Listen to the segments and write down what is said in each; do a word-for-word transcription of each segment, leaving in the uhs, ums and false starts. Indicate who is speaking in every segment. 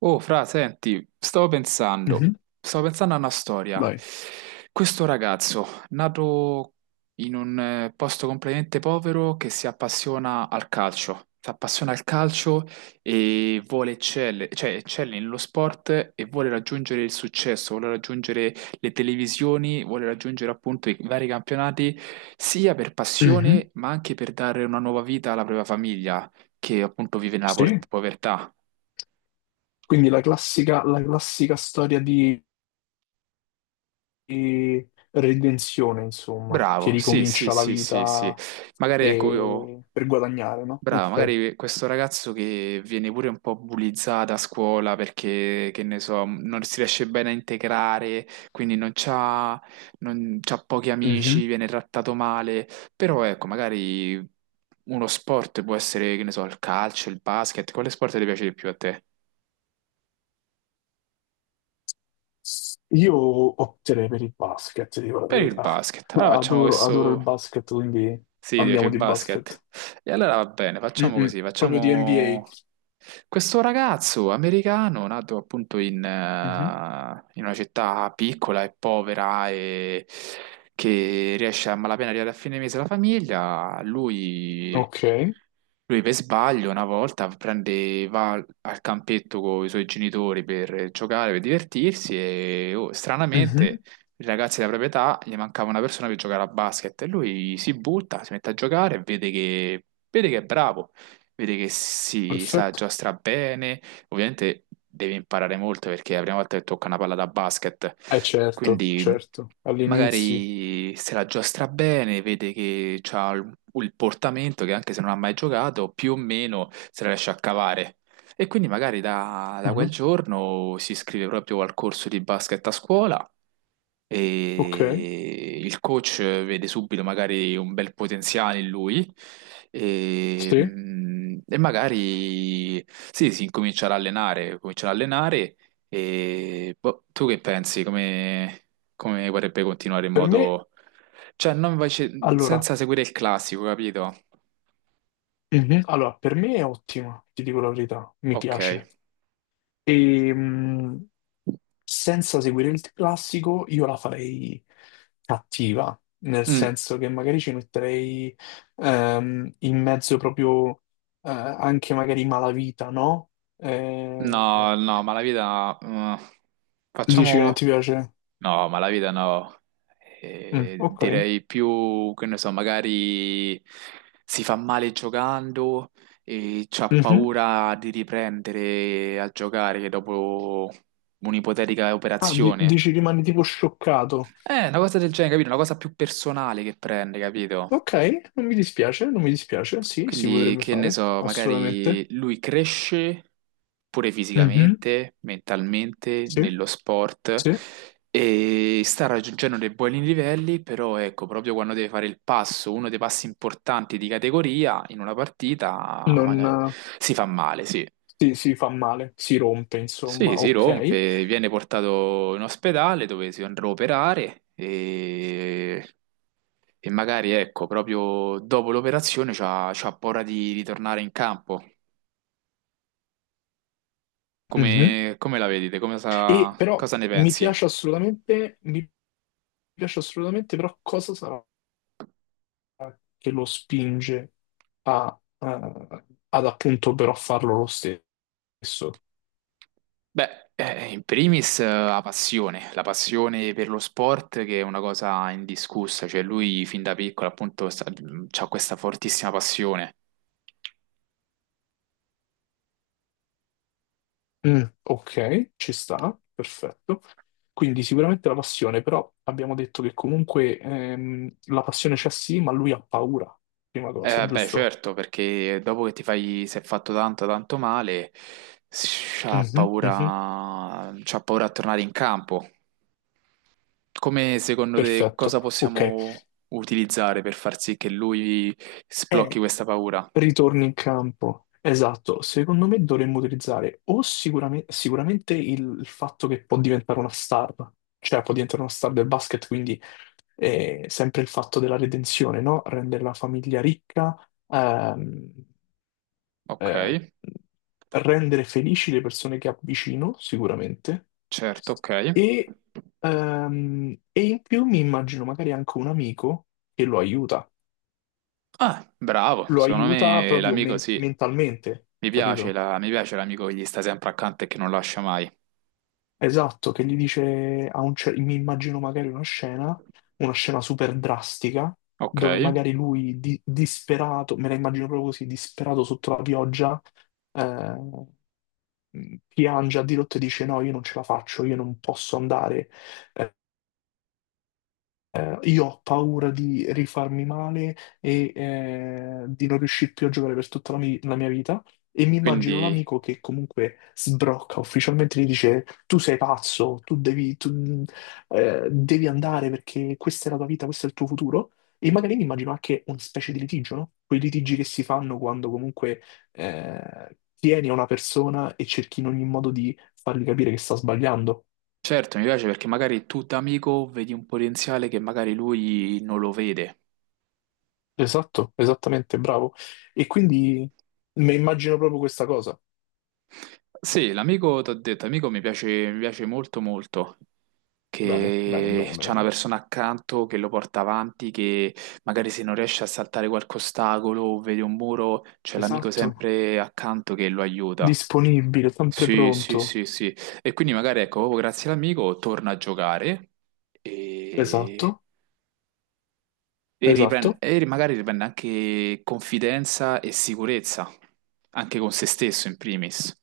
Speaker 1: Oh, fra, senti, stavo pensando,
Speaker 2: Mhm.
Speaker 1: stavo pensando a una storia.
Speaker 2: Vai.
Speaker 1: Questo ragazzo, nato in un eh, posto completamente povero, che si appassiona al calcio, si appassiona al calcio e vuole eccelle, cioè eccelle nello sport e vuole raggiungere il successo, vuole raggiungere le televisioni, vuole raggiungere appunto i vari campionati, sia per
Speaker 2: Mhm.
Speaker 1: passione, ma anche per dare una nuova vita alla propria famiglia, che appunto vive nella por-
Speaker 2: Sì.
Speaker 1: povertà.
Speaker 2: Quindi la classica, la classica storia di, di redenzione, insomma, che
Speaker 1: Bravo, sì, sì,
Speaker 2: ricomincia la
Speaker 1: sì, sì, sì.
Speaker 2: vita
Speaker 1: Magari ecco, io,
Speaker 2: e- per guadagnare, no?
Speaker 1: bravo,
Speaker 2: Ok.
Speaker 1: magari questo ragazzo che viene pure un po' bullizzato a scuola perché, che ne so, non si riesce bene a integrare, quindi non c'ha, non c'ha pochi
Speaker 2: Mhm.
Speaker 1: amici, viene trattato male, però ecco, magari uno sport può essere, che ne so, il calcio, il basket, quale sport ti piace di più a te?
Speaker 2: Io opterei per il basket, dico la
Speaker 1: Per il
Speaker 2: verità.
Speaker 1: basket. Allora facciamo
Speaker 2: Adoro, adoro il
Speaker 1: questo.
Speaker 2: basket, quindi
Speaker 1: Sì, ti piace
Speaker 2: andiamo
Speaker 1: il
Speaker 2: di
Speaker 1: basket.
Speaker 2: basket.
Speaker 1: E allora va bene, facciamo
Speaker 2: Mm-mm.
Speaker 1: così,
Speaker 2: Proprio di N B A.
Speaker 1: facciamo questo ragazzo americano nato appunto in,
Speaker 2: Mhm.
Speaker 1: eh, in una città piccola e povera e che riesce a malapena arrivare a fine mese la famiglia, lui,
Speaker 2: Ok.
Speaker 1: lui per sbaglio una volta prende, va al al campetto con i suoi genitori per giocare, per divertirsi e oh,
Speaker 2: Mhm.
Speaker 1: stranamente i ragazzi della propria età, gli mancava una persona per giocare a basket e lui si butta, si mette a giocare e vede che, vede che è bravo, vede che si sa
Speaker 2: Perfetto.
Speaker 1: giostra bene, ovviamente deve imparare molto perché è la prima volta che tocca una palla da basket,
Speaker 2: Eh certo,
Speaker 1: quindi
Speaker 2: certo. All'inizio.
Speaker 1: magari se la giostra bene, vede che ha il il portamento che anche se non ha mai giocato, più o meno se la riesce a cavare. E quindi magari da, da
Speaker 2: Mhm.
Speaker 1: quel giorno si iscrive proprio al corso di basket a scuola
Speaker 2: Ok.
Speaker 1: e il coach vede subito magari un bel potenziale in lui e,
Speaker 2: Sì.
Speaker 1: mm, e magari sì, si incomincia ad allenare, comincia ad allenare e boh, tu che pensi? Come, come vorrebbe continuare in
Speaker 2: Per me,
Speaker 1: modo... Cioè, non invece-
Speaker 2: allora,
Speaker 1: senza seguire il classico, capito?
Speaker 2: Mhm. allora, per me è ottima, ti dico la verità, mi
Speaker 1: Ok.
Speaker 2: piace. E, mh, senza seguire il classico, io la farei cattiva, nel
Speaker 1: Mm.
Speaker 2: senso che magari ci metterei ehm, in mezzo proprio eh, anche magari malavita, no?
Speaker 1: No,
Speaker 2: Eh,
Speaker 1: no, ma la vita no.
Speaker 2: dici che non
Speaker 1: Facciamo...
Speaker 2: ti piace?
Speaker 1: No, ma la vita no.
Speaker 2: Mm,
Speaker 1: Eh,
Speaker 2: ok.
Speaker 1: direi più, che ne so, magari si fa male giocando e c'ha
Speaker 2: Mhm.
Speaker 1: paura di riprendere a giocare dopo un'ipotetica
Speaker 2: Ah, di-
Speaker 1: operazione.
Speaker 2: dici rimani tipo scioccato.
Speaker 1: Eh, una cosa del genere, capito? Una cosa più personale che prende, capito?
Speaker 2: Ok, non mi dispiace, non mi dispiace, sì, si
Speaker 1: Quindi,
Speaker 2: potrebbe
Speaker 1: che ne
Speaker 2: fare,
Speaker 1: so, magari
Speaker 2: assolutamente.
Speaker 1: lui cresce pure
Speaker 2: Mhm.
Speaker 1: fisicamente, mentalmente,
Speaker 2: Sì,
Speaker 1: nello sport
Speaker 2: sì,
Speaker 1: e sta raggiungendo dei buoni livelli, però ecco, proprio quando deve fare il passo, uno dei passi importanti di categoria in una partita,
Speaker 2: non,
Speaker 1: magari
Speaker 2: eh,
Speaker 1: si fa male, sì.
Speaker 2: sì, si fa male, si rompe,
Speaker 1: Sì,
Speaker 2: insomma,
Speaker 1: si
Speaker 2: ok.
Speaker 1: rompe, viene portato in ospedale dove si andrà a operare e, e magari, ecco, proprio dopo l'operazione c'ha, c'ha paura di ritornare in campo.
Speaker 2: Mhm.
Speaker 1: Come, come la vedete? Come
Speaker 2: E
Speaker 1: sa-
Speaker 2: però
Speaker 1: cosa ne
Speaker 2: mi
Speaker 1: pensi?
Speaker 2: piace assolutamente, mi piace assolutamente, però cosa sarà che lo spinge a, eh, ad appunto però farlo lo stesso?
Speaker 1: Beh, eh, in primis eh, la passione, la passione per lo sport che è una cosa indiscussa, cioè lui fin da piccolo appunto ha questa fortissima passione.
Speaker 2: Mm, ok, ci sta, perfetto. Quindi sicuramente la passione, però abbiamo detto che comunque ehm, la passione c'è sì, ma lui ha paura, prima cosa,
Speaker 1: Eh, beh,
Speaker 2: giusto?
Speaker 1: certo, perché dopo che ti fai, si è fatto tanto, tanto male, s- c'ha
Speaker 2: Mhm, mhm.
Speaker 1: paura, c'ha paura a tornare in campo. Come secondo te
Speaker 2: Perfetto,
Speaker 1: cosa
Speaker 2: ok.
Speaker 1: possiamo utilizzare per far sì che lui sblocchi
Speaker 2: E
Speaker 1: questa paura?
Speaker 2: ritorni in campo. Esatto, secondo me dovremmo utilizzare o sicurame- sicuramente il il fatto che può diventare una star, cioè può diventare una star del basket, quindi eh, sempre il fatto della redenzione, no? Rendere la famiglia ricca. Ehm,
Speaker 1: Ok.
Speaker 2: eh, rendere felici le persone che avvicino, sicuramente,
Speaker 1: Certo, ok.
Speaker 2: e, ehm, e in più mi immagino magari anche un amico che lo aiuta,
Speaker 1: Ah, bravo,
Speaker 2: lo
Speaker 1: secondo
Speaker 2: aiuta
Speaker 1: me
Speaker 2: proprio
Speaker 1: l'amico
Speaker 2: men-
Speaker 1: sì.
Speaker 2: mentalmente,
Speaker 1: Mi piace
Speaker 2: capito?
Speaker 1: la- mi piace l'amico che gli sta sempre accanto e che non lascia mai.
Speaker 2: Esatto, che gli dice, a un cer- mi immagino magari una scena, una scena super drastica,
Speaker 1: Ok,
Speaker 2: dove magari lui di- disperato, me la immagino proprio così, disperato sotto la pioggia, eh, mh, piange a dirotto e dice no, io non ce la faccio, io non posso andare, eh, io ho paura di rifarmi male e eh, di non riuscire più a giocare per tutta la, mi- la mia vita. E mi immagino
Speaker 1: quindi
Speaker 2: l'amico che comunque sbrocca ufficialmente e gli dice: Tu sei pazzo, tu devi, tu, eh, devi andare perché questa è la tua vita, questo è il tuo futuro. E magari mi immagino anche una specie di litigio, no? Quei litigi che si fanno quando comunque eh, tieni a una persona e cerchi in ogni modo di fargli capire che sta sbagliando.
Speaker 1: certo mi piace perché magari tu da amico vedi un potenziale che magari lui non lo vede.
Speaker 2: Esatto, esattamente, bravo. E quindi mi immagino proprio questa cosa.
Speaker 1: Sì, l'amico, ti ho detto, amico mi piace, mi piace molto molto,
Speaker 2: Bene, bene,
Speaker 1: che
Speaker 2: bene,
Speaker 1: c'è una
Speaker 2: bene.
Speaker 1: persona accanto che lo porta avanti, che magari se non riesce a saltare qualche ostacolo o vede un muro, c'è l'amico
Speaker 2: Esatto.
Speaker 1: sempre accanto che lo aiuta.
Speaker 2: Disponibile, sempre
Speaker 1: Sì, sì,
Speaker 2: pronto.
Speaker 1: sì, sì. E quindi magari ecco, proprio grazie all'amico torna a giocare e,
Speaker 2: Esatto,
Speaker 1: e riprende,
Speaker 2: esatto.
Speaker 1: e ri- magari riprende anche confidenza e sicurezza, anche con se stesso in primis.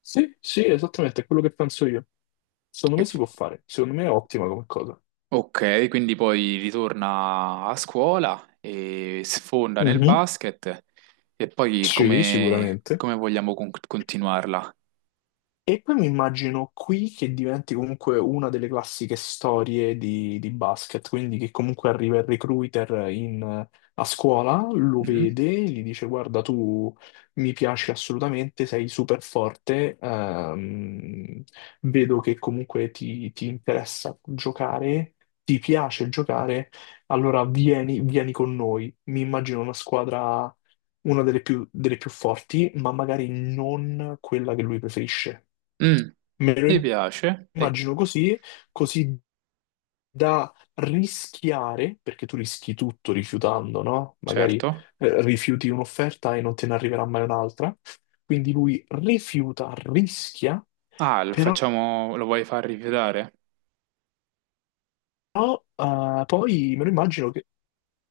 Speaker 2: Sì, sì, esattamente, è quello che penso io. Secondo
Speaker 1: E-
Speaker 2: me si può fare, secondo me è ottima come cosa.
Speaker 1: Ok, quindi poi ritorna a scuola e sfonda nel
Speaker 2: Mhm.
Speaker 1: basket e poi
Speaker 2: Sì,
Speaker 1: come,
Speaker 2: sicuramente.
Speaker 1: come vogliamo con- continuarla?
Speaker 2: E poi mi immagino qui che diventi comunque una delle classiche storie di, di basket, quindi che comunque arriva il recruiter in- a scuola, lo
Speaker 1: Mhm.
Speaker 2: vede, gli dice guarda tu mi piaci assolutamente, sei super forte, ehm, vedo che comunque ti, ti interessa giocare, ti piace giocare, allora vieni, vieni con noi. Mi immagino una squadra una delle più, delle più forti, ma magari non quella che lui preferisce.
Speaker 1: Mm,
Speaker 2: Me
Speaker 1: mi
Speaker 2: lo
Speaker 1: piace, e
Speaker 2: immagino così, così da rischiare, perché tu rischi tutto rifiutando, no? Magari
Speaker 1: certo.
Speaker 2: eh, rifiuti un'offerta e non te ne arriverà mai un'altra. Quindi lui rifiuta, rischia,
Speaker 1: Ah, lo
Speaker 2: però.
Speaker 1: facciamo, lo vuoi far rifiutare?
Speaker 2: Però eh, poi me lo immagino che...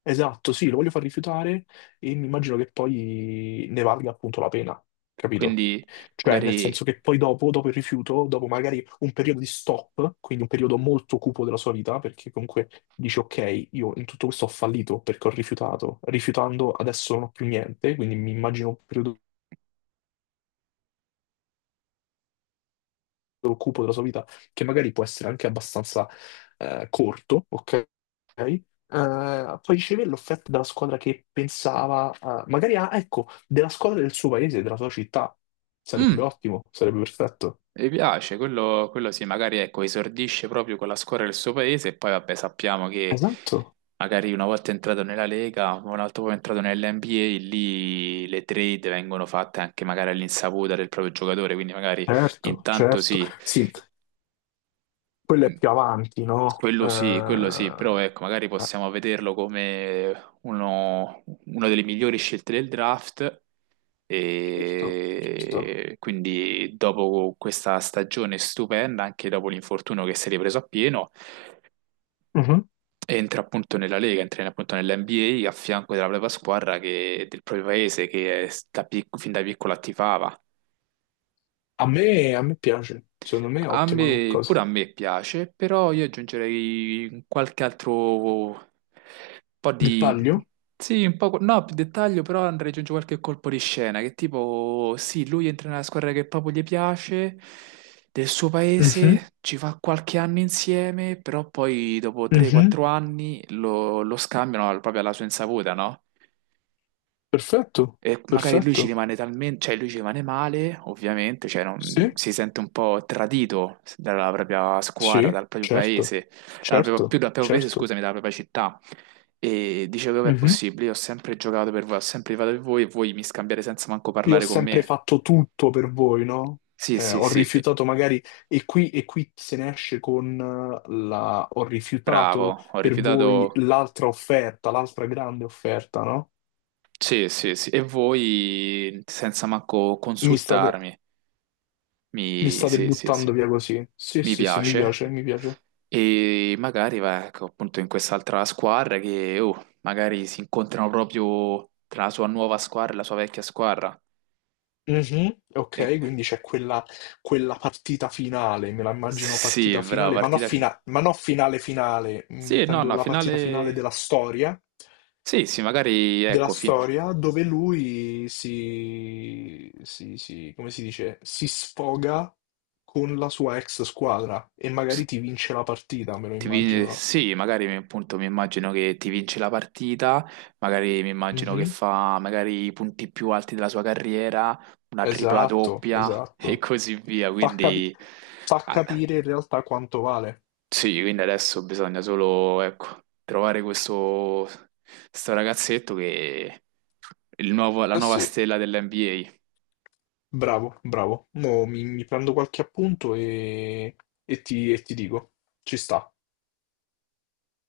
Speaker 2: Esatto, sì, lo voglio far rifiutare e mi immagino che poi ne valga appunto la pena, capito?
Speaker 1: Quindi
Speaker 2: Cioè, nel
Speaker 1: magari...
Speaker 2: senso che poi dopo, dopo il rifiuto, dopo magari un periodo di stop, quindi un periodo molto cupo della sua vita, perché comunque dici, ok, io in tutto questo ho fallito perché ho rifiutato, rifiutando adesso non ho più niente, quindi mi immagino un periodo occupo della sua vita, che magari può essere anche abbastanza eh, corto, ok? Eh, poi riceve l'offerta dalla squadra che pensava, eh, magari ah, ecco, della squadra del suo paese, della sua città. Sarebbe
Speaker 1: Mm,
Speaker 2: ottimo, sarebbe perfetto.
Speaker 1: mi piace, quello, quello sì, magari ecco, esordisce proprio con la squadra del suo paese e poi vabbè sappiamo che
Speaker 2: Esatto,
Speaker 1: magari una volta entrato nella Lega, un altro po' entrato nell'N B A, lì le trade vengono fatte anche magari all'insaputa del proprio giocatore, quindi magari
Speaker 2: certo,
Speaker 1: intanto
Speaker 2: certo.
Speaker 1: sì.
Speaker 2: Sì, quello è
Speaker 1: Mm,
Speaker 2: più avanti, no? Eh,
Speaker 1: quello sì, quello sì, però ecco, magari
Speaker 2: eh,
Speaker 1: possiamo vederlo come uno, una delle migliori scelte del draft
Speaker 2: certo, certo.
Speaker 1: e quindi dopo questa stagione stupenda, anche dopo l'infortunio che si è ripreso a pieno,
Speaker 2: Mhm.
Speaker 1: entra appunto nella Lega, entra appunto nell'NBA a a fianco della propria squadra che- del proprio paese che è- da pic- fin da piccola attivava.
Speaker 2: A me, a me piace, secondo me è
Speaker 1: A
Speaker 2: ottima come
Speaker 1: me, pure
Speaker 2: cosa.
Speaker 1: a me piace, però io aggiungerei qualche altro po' di...
Speaker 2: Dettaglio?
Speaker 1: Sì, un po'... No, più dettaglio, però andrei ad aggiungere qualche colpo di scena, che tipo, sì, lui entra nella squadra che proprio gli piace, del suo
Speaker 2: Mhm,
Speaker 1: paese, ci fa qualche anno insieme, però poi dopo
Speaker 2: mhm.
Speaker 1: tre o quattro anni lo, lo scambiano al- proprio alla sua insaputa, no?
Speaker 2: Perfetto,
Speaker 1: E magari lui
Speaker 2: perfetto.
Speaker 1: ci rimane talmente, cioè lui ci rimane male, ovviamente, cioè non-
Speaker 2: Sì,
Speaker 1: si sente un po' tradito dalla propria squadra,
Speaker 2: sì,
Speaker 1: dal proprio
Speaker 2: certo,
Speaker 1: paese, dalla propria- più
Speaker 2: certo,
Speaker 1: dal proprio paese,
Speaker 2: certo.
Speaker 1: scusami, dalla propria città. E dice, come è
Speaker 2: Mhm.
Speaker 1: possibile? Io ho sempre giocato per voi, ho sempre rifiutato per voi e voi mi scambiate senza manco
Speaker 2: Io ho
Speaker 1: parlare con
Speaker 2: sempre
Speaker 1: me.
Speaker 2: fatto tutto per voi, no?
Speaker 1: Sì,
Speaker 2: Eh,
Speaker 1: sì,
Speaker 2: ho
Speaker 1: sì,
Speaker 2: rifiutato magari, e qui, e qui se ne esce con eh, la... Ho rifiutato
Speaker 1: bravo, ho
Speaker 2: per voi
Speaker 1: rifiutato...
Speaker 2: l'altra offerta, l'altra grande offerta, no?
Speaker 1: Sì, sì, sì. E voi senza manco
Speaker 2: Mi state,
Speaker 1: consultarmi.
Speaker 2: mi
Speaker 1: Mi...
Speaker 2: state
Speaker 1: Sì, sì, sì.
Speaker 2: buttando via così. Sì,
Speaker 1: Mi
Speaker 2: sì, sì, mi
Speaker 1: piace.
Speaker 2: piace, mi piace.
Speaker 1: E magari, va, ecco, appunto in quest'altra squadra che, oh, magari si incontrano proprio tra la sua nuova squadra e la sua vecchia squadra.
Speaker 2: Mhm,
Speaker 1: E-
Speaker 2: ok, quindi c'è quella, quella partita finale, me la immagino
Speaker 1: sì,
Speaker 2: partita
Speaker 1: brava,
Speaker 2: finale, ma non,
Speaker 1: partita finale.
Speaker 2: fina- ma non finale finale, mm,
Speaker 1: Sì, no,
Speaker 2: intendo
Speaker 1: no,
Speaker 2: la partita finale
Speaker 1: finale...
Speaker 2: della storia,
Speaker 1: Sì, sì, magari,
Speaker 2: della
Speaker 1: ecco, fin-
Speaker 2: storia dove lui si, si, si- come si dice, si sfoga con la sua ex squadra e magari ti vince la partita, me lo
Speaker 1: ti vin-
Speaker 2: immagino.
Speaker 1: sì, magari appunto mi immagino che ti vince la partita, magari mi immagino che
Speaker 2: Mhm.
Speaker 1: fa magari i punti più alti della sua carriera, una tripla
Speaker 2: Esatto,
Speaker 1: doppia e
Speaker 2: esatto.
Speaker 1: così via,
Speaker 2: Fa capi-
Speaker 1: quindi...
Speaker 2: fa
Speaker 1: Ah,
Speaker 2: capire in realtà quanto vale.
Speaker 1: sì, quindi adesso bisogna solo, ecco, trovare questo, sto ragazzetto che è il nuovo- la
Speaker 2: Eh
Speaker 1: nuova
Speaker 2: sì.
Speaker 1: stella dell'N B A.
Speaker 2: Bravo, bravo. Mo mi, mi prendo qualche appunto e, e ti, e ti dico. Ci sta.